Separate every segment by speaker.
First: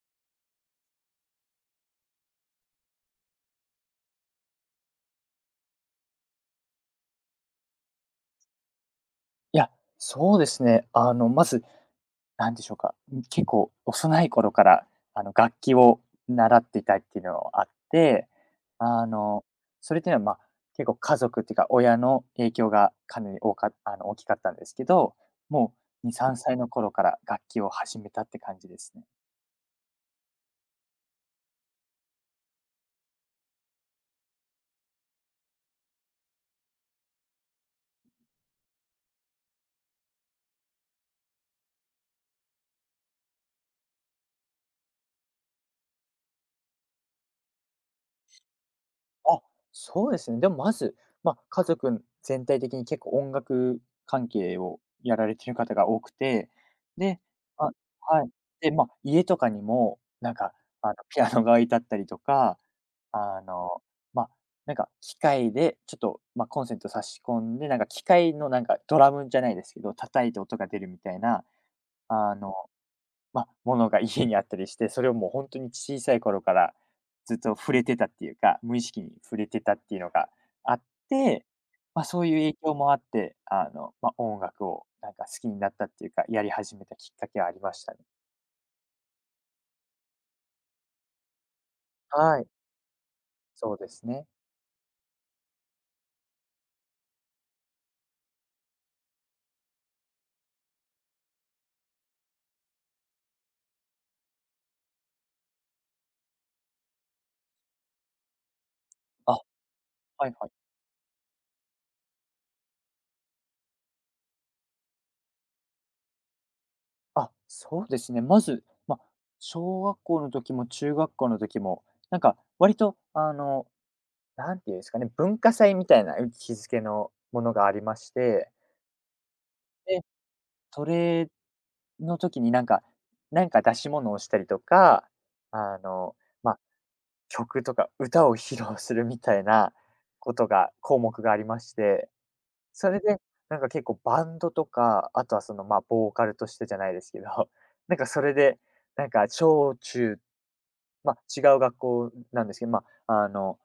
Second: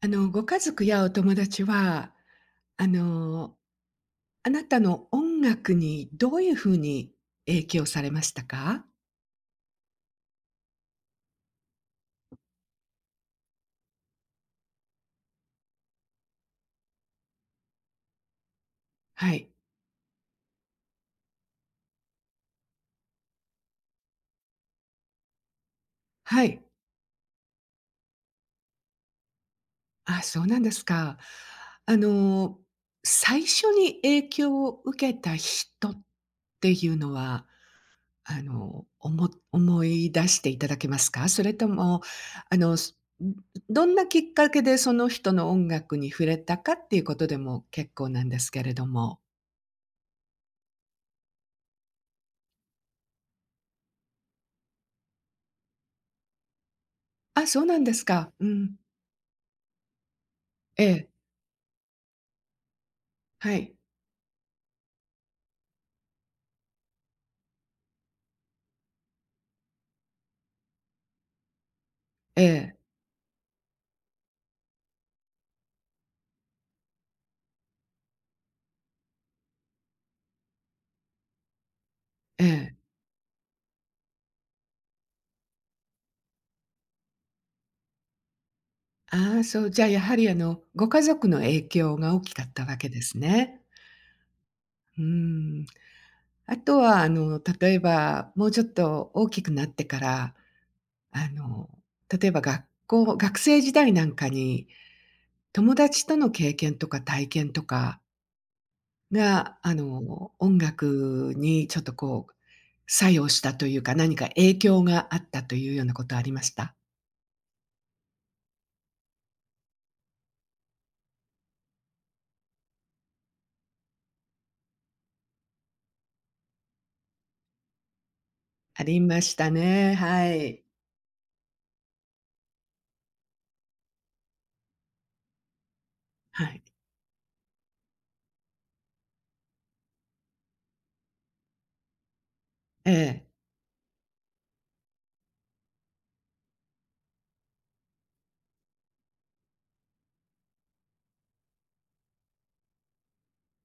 Speaker 1: ご家族やお友達は、あの、あなたの音楽にどういうふうに影響されましたか？
Speaker 2: いや、そうですね。まず、なんでしょうか、結構幼い頃から、楽器を習っていたっていうのがあって、あ
Speaker 1: は
Speaker 2: の、
Speaker 1: い。
Speaker 2: それっていうのは、まあ、結構家族っていうか、親の影響がかなり多かあの、大きかったんですけど、もう2、3
Speaker 1: は
Speaker 2: 歳
Speaker 1: い。
Speaker 2: の頃から楽器を始めたって感じですね。
Speaker 1: あ、そうなんですか。あの、最初に影響を受けた人っていうのは、思い出していただけますか？それとも、あの、すどんなきっかけでその人の音楽に触れたかっていうことでも結構なんですけれども。
Speaker 2: あ、そうですね。でもまず、まあ、家族全体的に結構音楽関係をやられてる方が多くて、で、
Speaker 1: あ、そう
Speaker 2: あ
Speaker 1: なんです
Speaker 2: はい。
Speaker 1: か。う
Speaker 2: で、
Speaker 1: ん。
Speaker 2: まあ、家とかにも、なんか、
Speaker 1: ええ、
Speaker 2: ピアノが置いてあったりとか、あ
Speaker 1: はい。
Speaker 2: の、まあ、なんか機械でちょっと、まあ、コンセント差し込んで、なんか機械のなんかドラムじゃないですけど、叩いて音が出るみたいな、あ
Speaker 1: え
Speaker 2: の
Speaker 1: え、
Speaker 2: まあ、ものが家にあったりして、それをもう本当に小さい頃からずっと触れてたっていうか、無意識に触れてたっていうのがあって、まあ、そういう
Speaker 1: え
Speaker 2: 影
Speaker 1: え。
Speaker 2: 響もあって、あの、まあ、音楽をなんか好きになったっていうか、やり始めたきっかけはありましたね。
Speaker 1: ああ、そう、じゃあ、やはり、ご家族の影響が大き
Speaker 2: は
Speaker 1: か
Speaker 2: い、
Speaker 1: ったわけですね。
Speaker 2: そうですね。
Speaker 1: うーん。あとは、例えば、もうちょっと大きくなってから、あの、例えば学生時代なんかに、友達との経験とか体験とか
Speaker 2: あ、は
Speaker 1: が、
Speaker 2: いはい。
Speaker 1: 音楽にちょっとこう、作用したというか、何か影響があったというようなことありました？
Speaker 2: あ、そうですね。まず、まあ、小学校の時も中学校の時も、なんか割とあの、何て言うんですかね、文化祭みたいな位置づけのものがありまして、
Speaker 1: ありましたね。
Speaker 2: で、
Speaker 1: はい。
Speaker 2: それの時になんか、なんか出し物をしたりとか、あの、
Speaker 1: は
Speaker 2: まあ、
Speaker 1: い。
Speaker 2: 曲とか歌を披露するみたいなことが項目がありまして、そ
Speaker 1: え
Speaker 2: れで、
Speaker 1: え。
Speaker 2: なんか結構バンドとか、あとはその、まあ、ボーカルとしてじゃないですけど、なんかそれで、なんか小中、まあ、違う学校なんですけど、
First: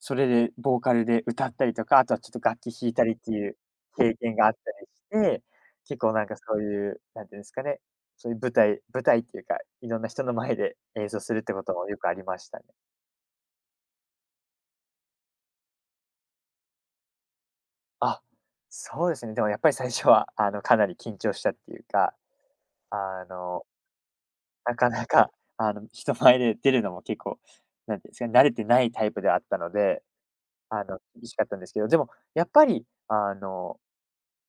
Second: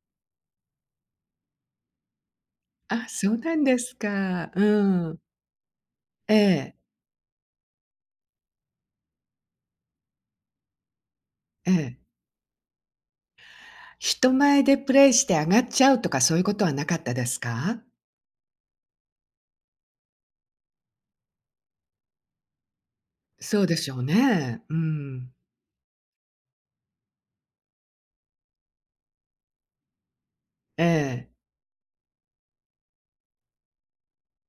Speaker 2: それでボーカルで歌ったりとか、あとはちょっと楽器弾いた
Speaker 1: あ、
Speaker 2: りって
Speaker 1: そう
Speaker 2: い
Speaker 1: な
Speaker 2: う
Speaker 1: んです
Speaker 2: 経験があ
Speaker 1: か。
Speaker 2: った
Speaker 1: うん。
Speaker 2: りして、結構なん
Speaker 1: え
Speaker 2: かそう
Speaker 1: え、
Speaker 2: いう、なんていうんですかね、そういう舞台っていうか、いろんな人の前で演奏するってこ
Speaker 1: え
Speaker 2: ともよ
Speaker 1: え。
Speaker 2: くありましたね。
Speaker 1: 人前でプレイして上がっちゃうとか、そういうことはなかったですか？
Speaker 2: あ、そうですね。でもやっぱり最初はかなり緊張したっていうか、あ
Speaker 1: そ
Speaker 2: の、
Speaker 1: うでしょうね。う
Speaker 2: なかなか
Speaker 1: ん。
Speaker 2: あの、人前で出るのも結構、なんていうんですかね、慣れてないタイプではあったので、あ
Speaker 1: え
Speaker 2: の、厳
Speaker 1: え。
Speaker 2: しかったんですけど、でもやっぱりあの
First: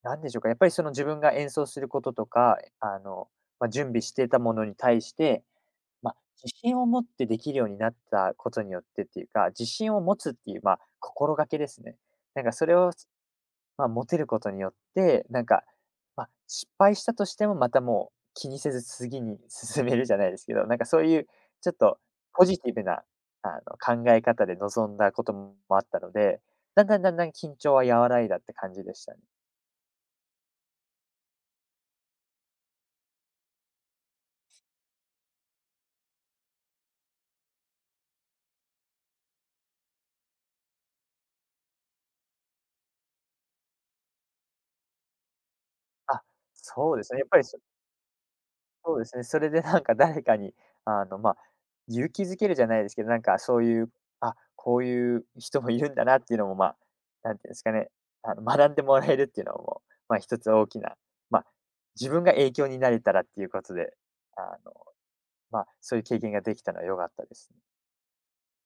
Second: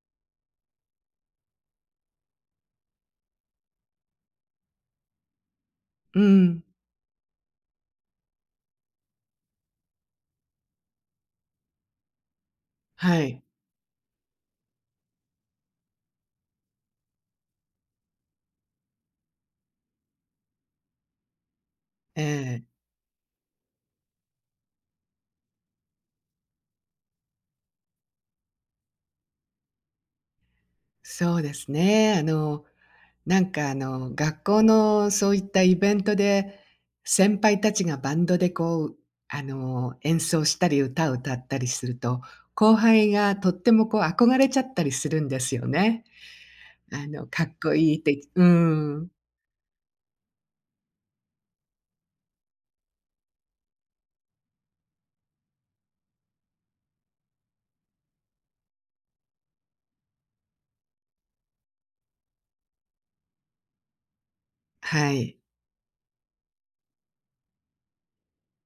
Speaker 2: なんでしょうか、やっぱりその自分が演奏することとか、あの、まあ、準備してたものに対して、まあ、
Speaker 1: う
Speaker 2: 自
Speaker 1: ん。
Speaker 2: 信を持ってできるようになったことによってっていうか、自信を持つっていう、まあ、心がけですね。なんかそれを、
Speaker 1: はい。
Speaker 2: まあ、持てることによって、なんか、まあ、失敗したとしてもまたもう気にせず次に 進めるじゃないですけど、なんかそういうちょっと
Speaker 1: え
Speaker 2: ポジ
Speaker 1: え。
Speaker 2: ティブな、考え方で臨んだこともあったので、だんだん緊張は和らいだって感じでしたね。
Speaker 1: そうですね。なんか学校のそういったイベントで、先輩たちがバンドでこう、演奏したり歌を歌ったりすると、後輩がとってもこう憧れちゃったりするんですよね。
Speaker 2: あ、そうですね。やっぱ
Speaker 1: か
Speaker 2: り、
Speaker 1: っ
Speaker 2: そ
Speaker 1: こいいって。うー
Speaker 2: そうで
Speaker 1: ん。
Speaker 2: すね。それでなんか誰かに、あの、まあ、勇気づけるじゃないですけど、なんかそういう、あ、こういう人もいるんだなっていうのも、まあ、なんていうんですかね、あの、学んでもらえるっていうのも、まあ、一つ大きな、まあ、自分が影響になれたらっていうことで、あの、
Speaker 1: はい。
Speaker 2: まあ、そういう経験ができたのは良かったですね。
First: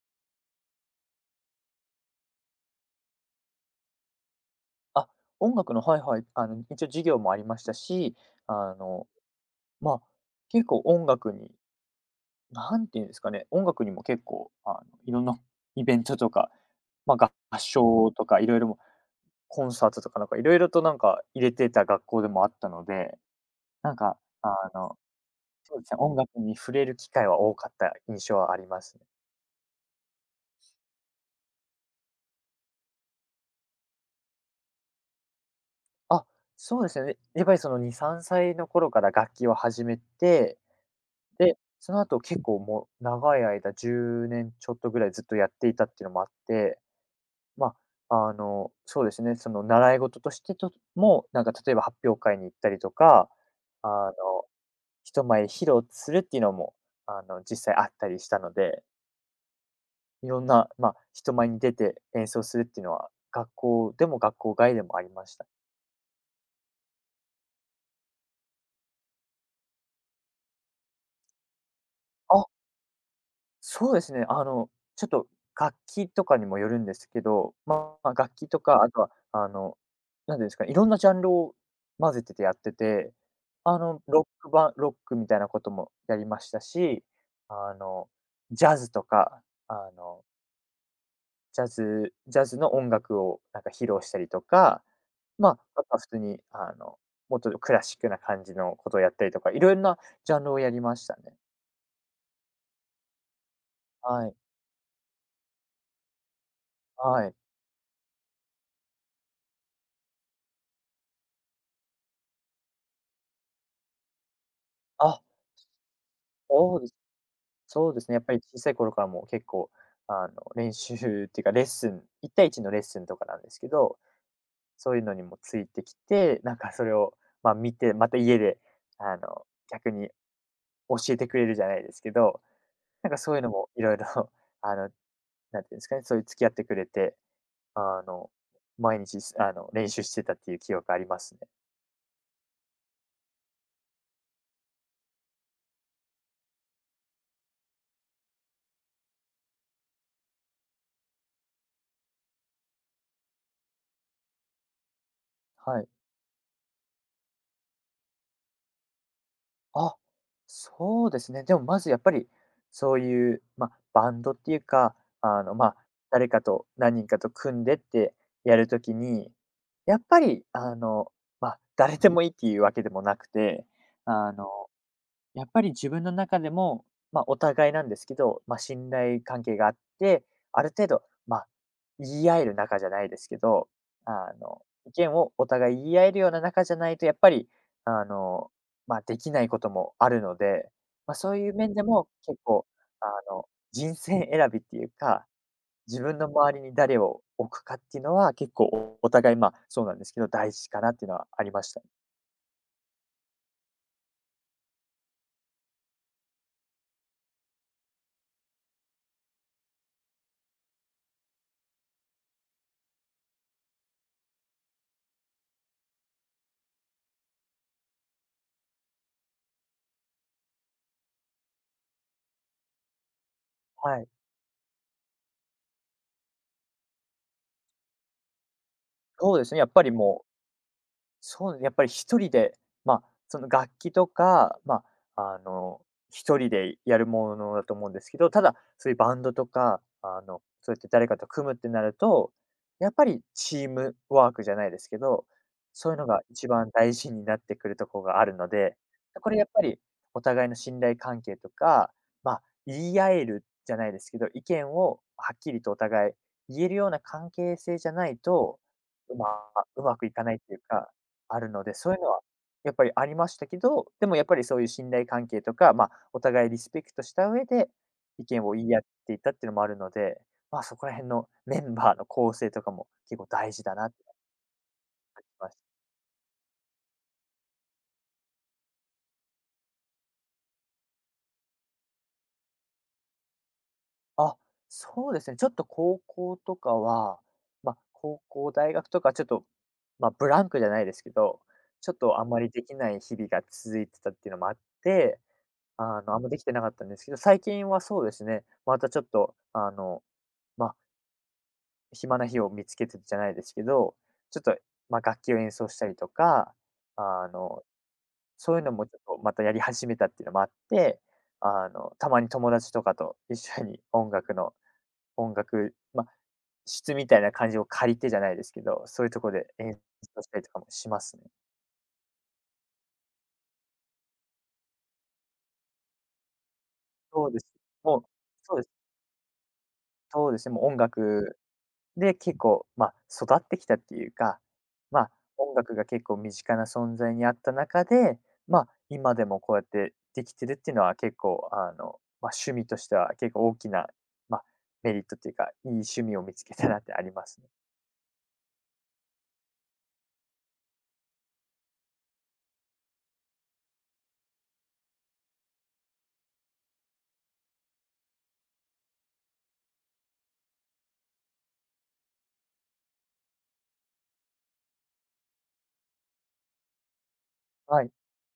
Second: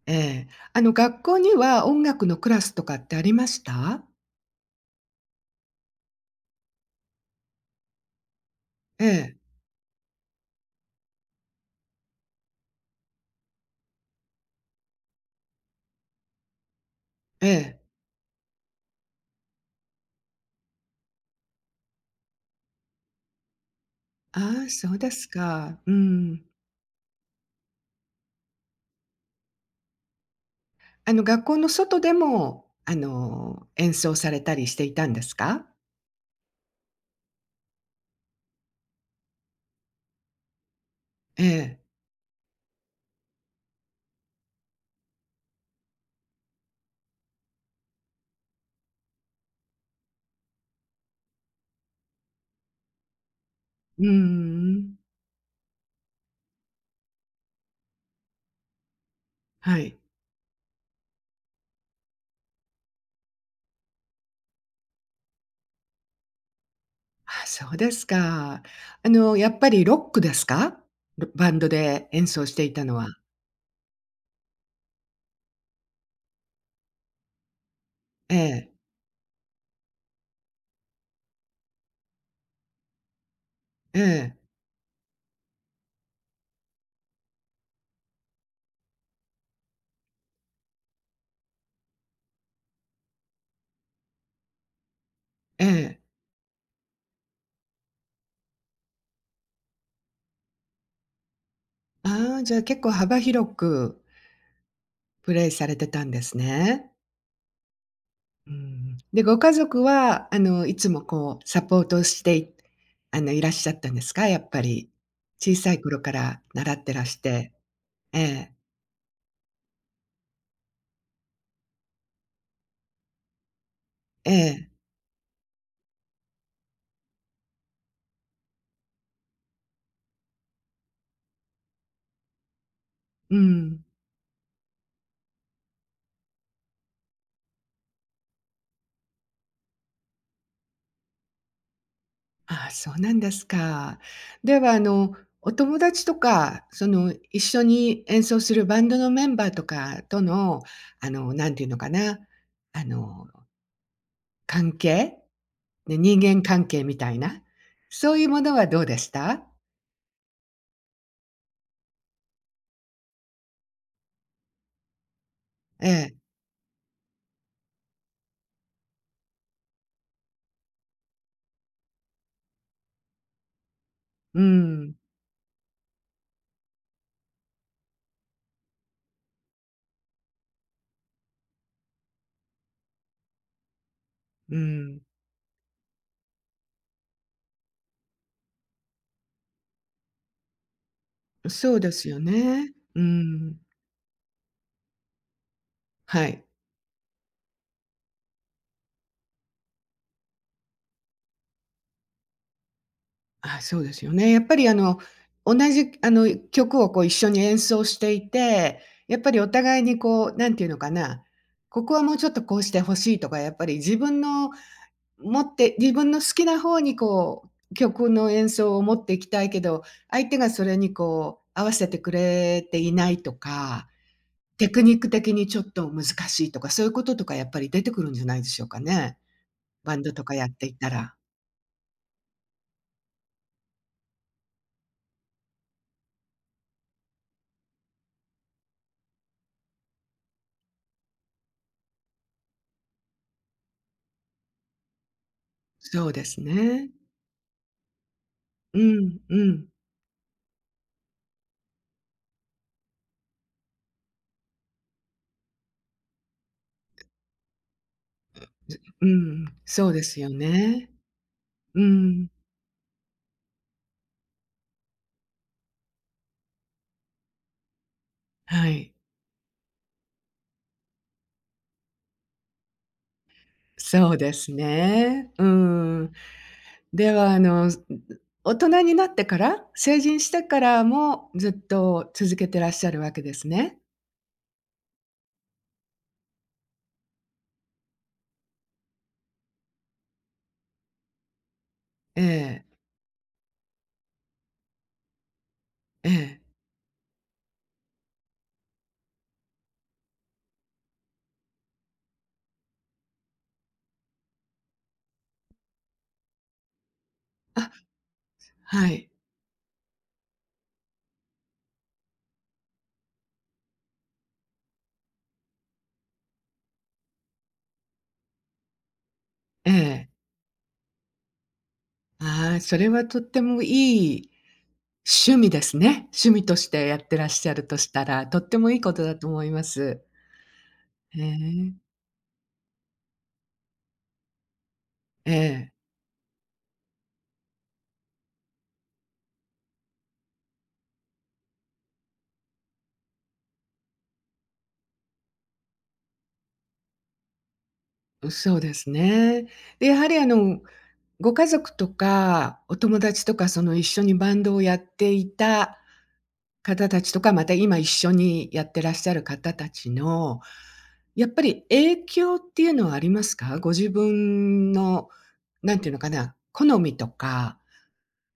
Speaker 1: ええ。学校には音楽のクラスとかってありました？
Speaker 2: あ、音楽のはいはい、あの、一応授業もありましたし、あ
Speaker 1: え
Speaker 2: の、
Speaker 1: え、
Speaker 2: まあ、結構音楽になんていうんですかね、音楽にも結構、あの、いろんなイベントとか、
Speaker 1: え
Speaker 2: 合
Speaker 1: え。
Speaker 2: 唱とかいろいろもコンサートとかなんかいろいろとなんか入れてた学校でもあったので、なんか、あ
Speaker 1: ああ、そ
Speaker 2: の、
Speaker 1: うです
Speaker 2: そ
Speaker 1: か。
Speaker 2: うで
Speaker 1: う
Speaker 2: すね、音楽
Speaker 1: ん。
Speaker 2: に触れる機会は多かった印象はありますね。
Speaker 1: 学校の外でも、演奏されたりしていたんですか？
Speaker 2: あ、そうですね。やっぱりその2、3歳の頃から楽器を始めて、
Speaker 1: え
Speaker 2: で、
Speaker 1: え。
Speaker 2: その後結構もう長い間10年ちょっとぐらいずっとやっていたっていうのもあって、まあ、あの、そうですね、その習い事としてとも、なんか例えば発表会に行ったりとか、あ
Speaker 1: うー
Speaker 2: の、
Speaker 1: ん、
Speaker 2: 人前披露するっていうのも、あの、実際あったりしたので、
Speaker 1: はい。
Speaker 2: いろんな、まあ、人前に出て演奏するっていうのは、学校でも学校外でもありました。
Speaker 1: あ、そうですか。やっぱりロックですか？バンドで演奏
Speaker 2: あ、
Speaker 1: していたのは。
Speaker 2: そうですね、あの、ちょっと楽器とかにもよるんですけど、まあ、楽
Speaker 1: え
Speaker 2: 器と
Speaker 1: え、
Speaker 2: か、あとは、あの、なんていうんですか、いろんなジャンルを混ぜててやってて、あ
Speaker 1: え
Speaker 2: の、
Speaker 1: え、
Speaker 2: ロックみたいなこともやりましたし、あの、ジャズとか、ジャズの音楽をなんか披露したりとか、ま
Speaker 1: え
Speaker 2: あ、あとは
Speaker 1: え。
Speaker 2: 普通に、あの、もっとクラシックな感じのことをやったりとか、いろんなジャンルをやりましたね。
Speaker 1: ああ、じゃあ結構幅広く
Speaker 2: はい、
Speaker 1: プレイされてたんですね。
Speaker 2: はい。
Speaker 1: うん。で、ご家族は、いつもこうサポートしていあの、いらっしゃったんですか？やっぱり。
Speaker 2: あ、
Speaker 1: 小さい頃から習
Speaker 2: そう
Speaker 1: っ
Speaker 2: で
Speaker 1: て
Speaker 2: す
Speaker 1: らして。
Speaker 2: そうですね、や
Speaker 1: え
Speaker 2: っぱり
Speaker 1: え、
Speaker 2: 小さい頃からもう結構、あの、練習っていうかレッスン、1対1のレッスンとかなんですけど、
Speaker 1: ええ、
Speaker 2: そういうのにもついてきて、なんかそれを、ま、見て、また家で、あの、逆に教えてくれるじゃないですけど、なんかそ
Speaker 1: う
Speaker 2: ういうのもい
Speaker 1: ん。
Speaker 2: ろいろ あの、なんていうんですかね、そういう付き合ってくれて、あの、毎日すあの、練習してたっていう記憶ありますね。
Speaker 1: ああ、そうなんですか。では、お友達とか、その、一緒に演奏するバンドのメンバーとかとの、なんていうのかな、あの、関係、
Speaker 2: はい。
Speaker 1: ね、人間関係みたいな、そういうものはどうでした。
Speaker 2: あ、そうですね。でもまずやっぱり、そういう、まあ、バンドっていうか、あの、まあ、
Speaker 1: ええ。
Speaker 2: 誰かと何人かと組んでってやるときに、やっぱり、あの、まあ、誰でもいいっていうわけでもなくて、あ
Speaker 1: う
Speaker 2: の
Speaker 1: ん、
Speaker 2: やっぱり自分の中でも、まあ、お互いなんですけど、まあ、信頼関係があって、ある程度、まあ、言い合える仲じゃないですけど、あ
Speaker 1: う
Speaker 2: の、意
Speaker 1: ん。
Speaker 2: 見をお互い言い合えるような仲じゃないとやっぱり、あの、まあ、できないこともあるので、まあ、そういう
Speaker 1: そ
Speaker 2: 面
Speaker 1: う
Speaker 2: で
Speaker 1: です
Speaker 2: も
Speaker 1: よ
Speaker 2: 結構、
Speaker 1: ね。う
Speaker 2: あの、
Speaker 1: ん。
Speaker 2: 人選びっていうか、自分
Speaker 1: は
Speaker 2: の
Speaker 1: い。
Speaker 2: 周りに誰を置くかっていうのは結構お互い、まあ、そうなんですけど、大事かなっていうのはありました。
Speaker 1: あ、そうですよね。やっぱり同じ曲をこう一緒に演奏していて、やっぱりお互いにこう、なんていうのかな、ここはもうちょっとこうして欲しいとか、やっぱり自分の好きな方にこう、曲の演奏を持っていきたいけど、相手がそれにこう合わせてくれていないとか、
Speaker 2: はい。
Speaker 1: テクニック的にちょっと難しいとか、そういうこととかやっぱり出てくるんじゃないでしょうかね。
Speaker 2: そうですね、やっぱり
Speaker 1: バンドと
Speaker 2: もう
Speaker 1: かやっていたら。
Speaker 2: そう、やっぱり一人で、まあ、その楽器とか、まあ、一人でやるものだと思うんですけど、ただ、そういうバンドとか、そうやって誰かと組むってなると、やっぱりチームワークじゃないですけど、そういう
Speaker 1: そ
Speaker 2: の
Speaker 1: う
Speaker 2: が
Speaker 1: です
Speaker 2: 一番
Speaker 1: ね。
Speaker 2: 大事になってくるところがあるので、
Speaker 1: うん、
Speaker 2: これ
Speaker 1: う
Speaker 2: やっぱ
Speaker 1: ん。
Speaker 2: りお互いの信頼関係とか、まあ、言い合えるじゃないですけど、意見をはっきりとお互い言えるような関係性じゃないと、
Speaker 1: うん、
Speaker 2: う
Speaker 1: そう
Speaker 2: ま
Speaker 1: で
Speaker 2: くい
Speaker 1: す
Speaker 2: か
Speaker 1: よ
Speaker 2: ないっていう
Speaker 1: ね。
Speaker 2: かあるので、
Speaker 1: う
Speaker 2: そういうのは
Speaker 1: ん、
Speaker 2: やっぱりありましたけど、でもやっぱりそういう信頼関係とか、まあ、お互いリスペクトした上で、意見を言
Speaker 1: は
Speaker 2: い合っ
Speaker 1: い。
Speaker 2: ていたっていうのもあるので、まあ、そこら辺のメンバーの構成とかも結構大事だなって思
Speaker 1: そうですね。
Speaker 2: い
Speaker 1: う
Speaker 2: ました。
Speaker 1: ん。では、大人になってから、成人してからもずっと続けてらっしゃるわけですね。
Speaker 2: あ、そうですね、ちょっと高校とかは、まあ、高校、大学とかちょっと、まあ、ブランクじゃないですけど、ちょっと
Speaker 1: え
Speaker 2: あんまりでき
Speaker 1: え、
Speaker 2: ない日々が続いてたっていうのもあって、
Speaker 1: え
Speaker 2: あんまで
Speaker 1: え。
Speaker 2: きてなかったんですけど、最近はそうですね、またちょっと、まあ、暇な日を見つけてじゃないですけど、ちょっと、まあ、楽器を演奏したりとか、あの、
Speaker 1: あ、
Speaker 2: そういうのも
Speaker 1: は
Speaker 2: ちょ
Speaker 1: い。
Speaker 2: っとまたやり始めたっていうのもあって、あの、たまに友達とかと一緒に音楽のまあ、室みたいな感じを借りてじゃないですけど、そういうとこで
Speaker 1: え
Speaker 2: 演
Speaker 1: え。
Speaker 2: 奏したりとかもしますね。
Speaker 1: ああ、それはとってもいい趣味ですね。趣味としてやってらっ
Speaker 2: そうです。
Speaker 1: しゃるとし
Speaker 2: もう、
Speaker 1: たら、とっ
Speaker 2: そ
Speaker 1: て
Speaker 2: うで
Speaker 1: もい
Speaker 2: す
Speaker 1: いことだと思います。
Speaker 2: そうですね、もう音
Speaker 1: え
Speaker 2: 楽
Speaker 1: え。
Speaker 2: で、結構、まあ、育ってきたっていうか、まあ、
Speaker 1: え
Speaker 2: 音
Speaker 1: え。
Speaker 2: 楽が結構身近な存在にあった中で、まあ、今でもこうやってできてるっていうのは結構、あの、まあ、趣味としては結構大きな、まあ、メリットっていうか、いい趣味を見つけたなってありますね。
Speaker 1: そうですね。で、やはりご家族とか、お友達とか、その一緒にバンドをやっていた方たちとか、また今一緒にやってらっしゃる方たちの、やっぱり影響っていうのはありますか？ご自分の、なんていうのかな、好みとか、
Speaker 2: はい。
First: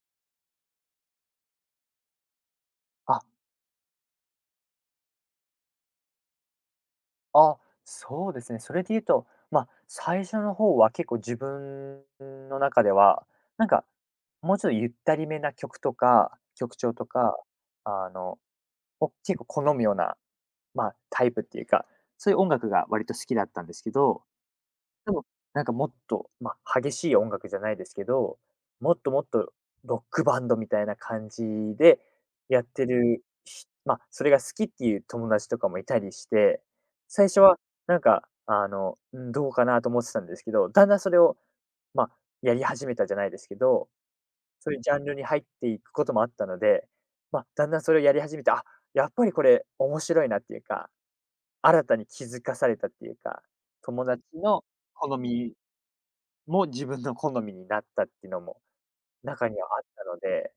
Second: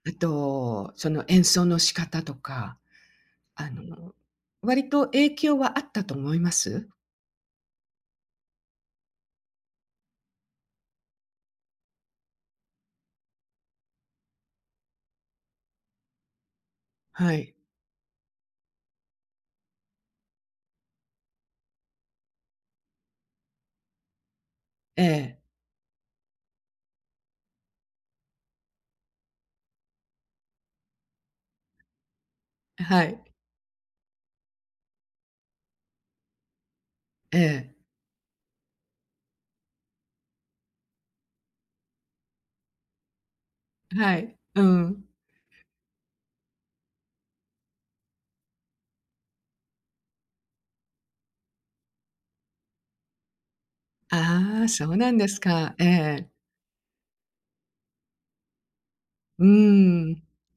Speaker 1: あと、その演奏の仕方とか、
Speaker 2: あ、
Speaker 1: あの、割と影響はあったと思います？
Speaker 2: あ、そうですね。それで言うと、まあ、最初の方は結構自分の中では、なんか、もうちょっとゆったりめな曲とか、曲調と
Speaker 1: は
Speaker 2: か、
Speaker 1: い。
Speaker 2: あの、を結構好むようなまあ、タイプっていうか、そういう音楽が割と好きだったんですけど、
Speaker 1: え
Speaker 2: でも、
Speaker 1: え。
Speaker 2: なんかもっと、まあ、激しい音楽じゃないですけど、もっともっとロックバンドみたいな感じでやって
Speaker 1: はい。
Speaker 2: る、まあ、それが好きっていう友達とかもいたりして、最初は
Speaker 1: え
Speaker 2: なんか、あの、うん、どうかなと思ってたんですけど、だんだんそれを、まあ、やり始めたじゃないですけど、
Speaker 1: え。はい。う
Speaker 2: そういうジャ
Speaker 1: ん。
Speaker 2: ンルに入っていくこともあったので、まあ、だんだんそれをやり始めて、あ、やっぱりこれ面白いなっていうか、新たに気づかされたっていうか、友達
Speaker 1: あ
Speaker 2: の
Speaker 1: あ、そうなん
Speaker 2: 好
Speaker 1: です
Speaker 2: み
Speaker 1: か。ええ。
Speaker 2: も自分の好みになったっていうのも
Speaker 1: う
Speaker 2: 中にはあった
Speaker 1: ー
Speaker 2: の
Speaker 1: ん。
Speaker 2: で、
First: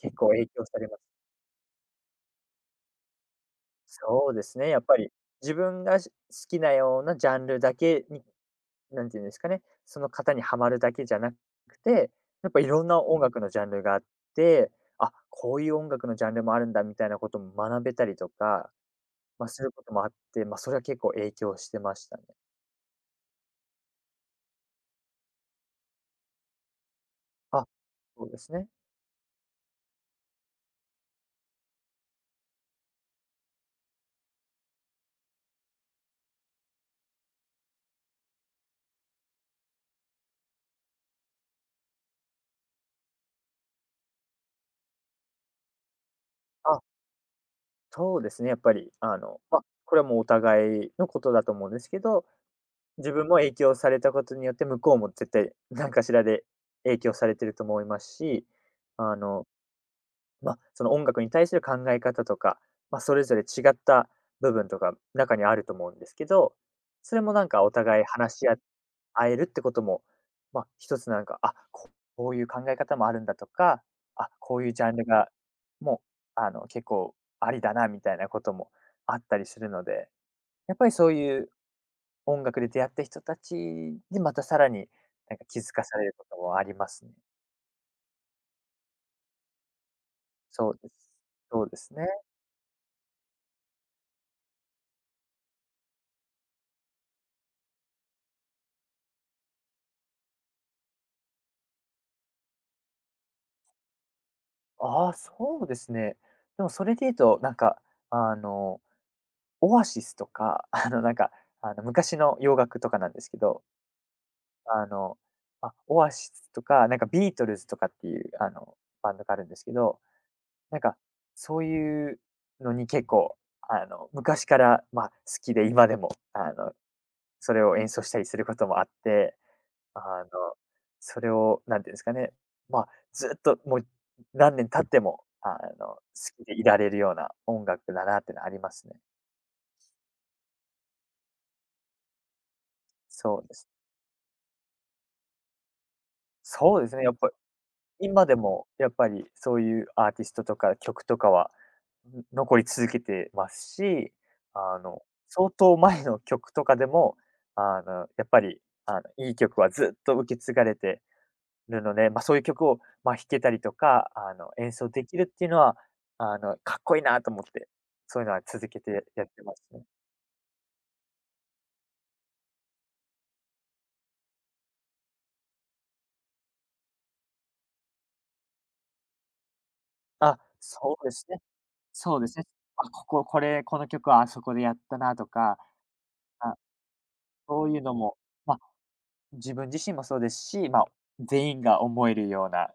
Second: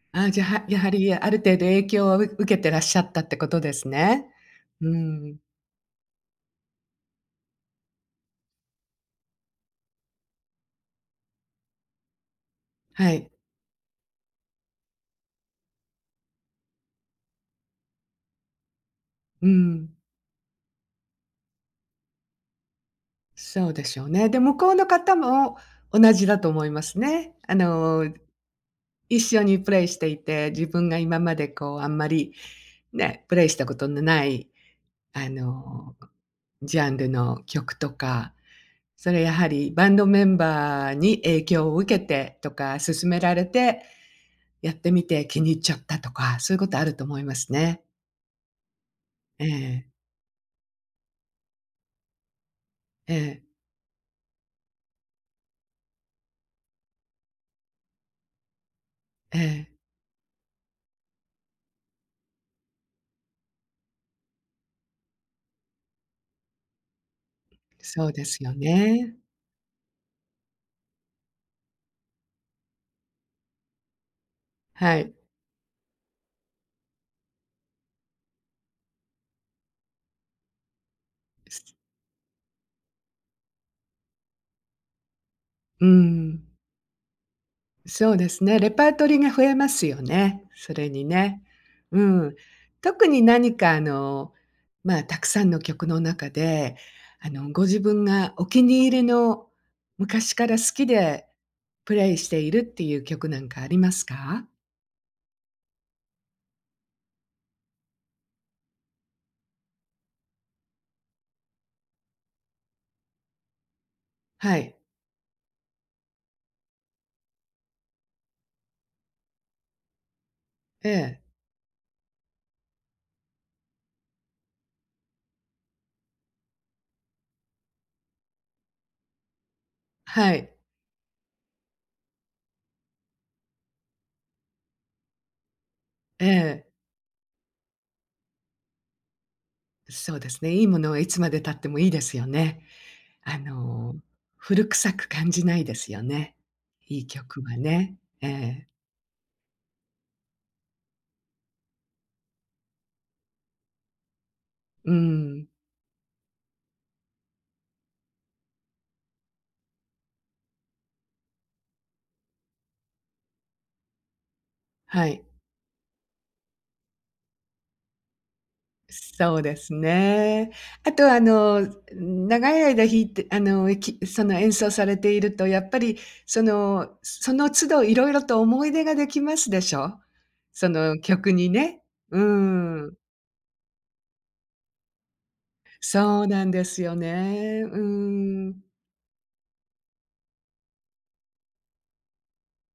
Speaker 2: 結構
Speaker 1: あ、じゃ、
Speaker 2: 影響
Speaker 1: は
Speaker 2: さ
Speaker 1: や
Speaker 2: れ
Speaker 1: は
Speaker 2: ます。
Speaker 1: り、ある程度影響を受けてらっしゃったってことですね。
Speaker 2: そうですね、やっ
Speaker 1: う
Speaker 2: ぱ
Speaker 1: ー
Speaker 2: り
Speaker 1: ん、
Speaker 2: 自分が好きなようなジャンルだけに、なんていうんですかね、その方にはまるだけじゃなくて、やっぱいろんな
Speaker 1: は
Speaker 2: 音
Speaker 1: い。
Speaker 2: 楽のジャンルがあって、あ、こういう音楽のジャンルもあるんだみたいなことも学べたりとか、
Speaker 1: う
Speaker 2: ま
Speaker 1: ー
Speaker 2: あ、するこ
Speaker 1: ん、
Speaker 2: ともあって、まあ、それは結構影響してましたね。
Speaker 1: そうでしょうね。で、向こうの方も同じだと思いますね。
Speaker 2: あ、そうですね。
Speaker 1: 一緒にプレイしていて、自分が今までこう、あんまり、ね、プレイしたことのない、あの、ジャンルの曲とか、それやはりバンドメンバーに影響を受けてとか勧められてやってみて気に入っちゃったとか、そういうことある
Speaker 2: あ
Speaker 1: と思いますね。
Speaker 2: そうですね、やっぱり、あの、
Speaker 1: え
Speaker 2: まあ、
Speaker 1: え、
Speaker 2: これはもうお互いのことだと思うんですけど、自
Speaker 1: え
Speaker 2: 分も
Speaker 1: え、
Speaker 2: 影響されたことによって、向こうも絶対何かしらで影響されてると思いますし、あ
Speaker 1: え
Speaker 2: の
Speaker 1: え、
Speaker 2: まあ、その音楽に対する考え方とか、まあ、それぞれ違った部分とか中にあると思うんですけど、それもなんかお互い
Speaker 1: そうで
Speaker 2: 話
Speaker 1: す
Speaker 2: し
Speaker 1: よ
Speaker 2: あ
Speaker 1: ね。
Speaker 2: 合えるってことも、まあ、一つなんか、あ、こういう考え方もあるんだとか、あ、こういうジャン
Speaker 1: は
Speaker 2: ル
Speaker 1: い。
Speaker 2: が、もう、あの、結構ありだなみたいなこともあったりするので、やっぱりそういう
Speaker 1: す
Speaker 2: 音楽で出会った人たちでまたさらになんか気づか
Speaker 1: う
Speaker 2: されること
Speaker 1: ん、
Speaker 2: もありますね。
Speaker 1: そうですね、レパートリーが増えますよね、
Speaker 2: そ
Speaker 1: そ
Speaker 2: うで
Speaker 1: れに
Speaker 2: す。
Speaker 1: ね。
Speaker 2: そうです
Speaker 1: う
Speaker 2: ね。
Speaker 1: ん。特に何かまあ、たくさんの曲の中で、ご自分がお気に入りの昔から好きでプレイしているっていう曲なんかありますか？
Speaker 2: ああ、そうですね。でもそれで言うと、なんか、あの、オアシスとか、あの、なんか、あの、昔の洋楽とかなんですけど、
Speaker 1: はい。
Speaker 2: あの、オアシスとか、なんかビートルズとかっていう、あの、バンドがあるんですけど、なん
Speaker 1: え
Speaker 2: か、
Speaker 1: え、
Speaker 2: そういうのに結構、あの、昔から、まあ、好きで今でも、あの、それを演奏したりすることもあって、あの、
Speaker 1: はい。
Speaker 2: それを何て言うんですかね、まあ、ずっともう何年経っても、あの、好
Speaker 1: え
Speaker 2: きでい
Speaker 1: え。
Speaker 2: られるような音楽だなってのありますね。
Speaker 1: そうですね。いいものはいつまで経ってもいいですよね。あ
Speaker 2: そうです。
Speaker 1: の、古臭く感じないですよね。
Speaker 2: そうです
Speaker 1: い
Speaker 2: ね、
Speaker 1: い
Speaker 2: やっぱ
Speaker 1: 曲はね。
Speaker 2: 今
Speaker 1: え
Speaker 2: でも
Speaker 1: え。
Speaker 2: やっぱりそういうアーティストとか曲とかは、ん、残り続けてますし、あ
Speaker 1: う
Speaker 2: の、
Speaker 1: ん。
Speaker 2: 相当前の曲とかでも、あの、やっぱり、あの、いい曲はずっと受け継がれてるので、まあ、そういう曲を、まあ、弾けたりとか、あの、演奏で
Speaker 1: は
Speaker 2: き
Speaker 1: い。
Speaker 2: るっていうのは、あの、かっこいいなと思って、そういうのは続けてやっ
Speaker 1: そう
Speaker 2: てま
Speaker 1: で
Speaker 2: す
Speaker 1: す
Speaker 2: ね。
Speaker 1: ね。あと長い間弾いて、その演奏されているとやっぱりその都度いろいろと思い出ができますでしょ？
Speaker 2: あ、
Speaker 1: そ
Speaker 2: そ
Speaker 1: の
Speaker 2: うです
Speaker 1: 曲
Speaker 2: ね。
Speaker 1: にね。
Speaker 2: そ
Speaker 1: う
Speaker 2: うですね。あ、
Speaker 1: ん。
Speaker 2: この曲はあそこでやったなとか、
Speaker 1: そうなん
Speaker 2: あ、
Speaker 1: ですよね。
Speaker 2: そう
Speaker 1: う
Speaker 2: いうのも、まあ、
Speaker 1: ん。
Speaker 2: 自分自身もそうですし、まあ、全員が思えるような、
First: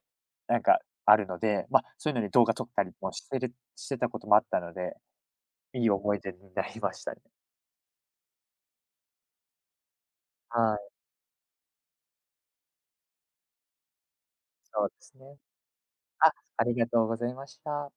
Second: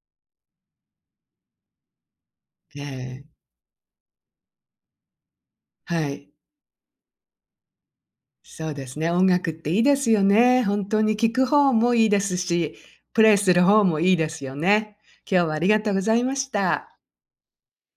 Speaker 2: なんかあるので、まあ、そういうのに動画撮っ
Speaker 1: え
Speaker 2: たりもし
Speaker 1: え、
Speaker 2: てるしてたこともあったので、いい
Speaker 1: は
Speaker 2: 思い
Speaker 1: い。
Speaker 2: 出になりましたね。
Speaker 1: そうですね、音楽っていいですよね。
Speaker 2: は
Speaker 1: 本
Speaker 2: い、
Speaker 1: 当に聴く方もいいですし、プレイする方もいいですよ
Speaker 2: そうで
Speaker 1: ね。
Speaker 2: すね。
Speaker 1: 今日はありがとうござい
Speaker 2: あ、
Speaker 1: まし
Speaker 2: ありが
Speaker 1: た。
Speaker 2: とうございました。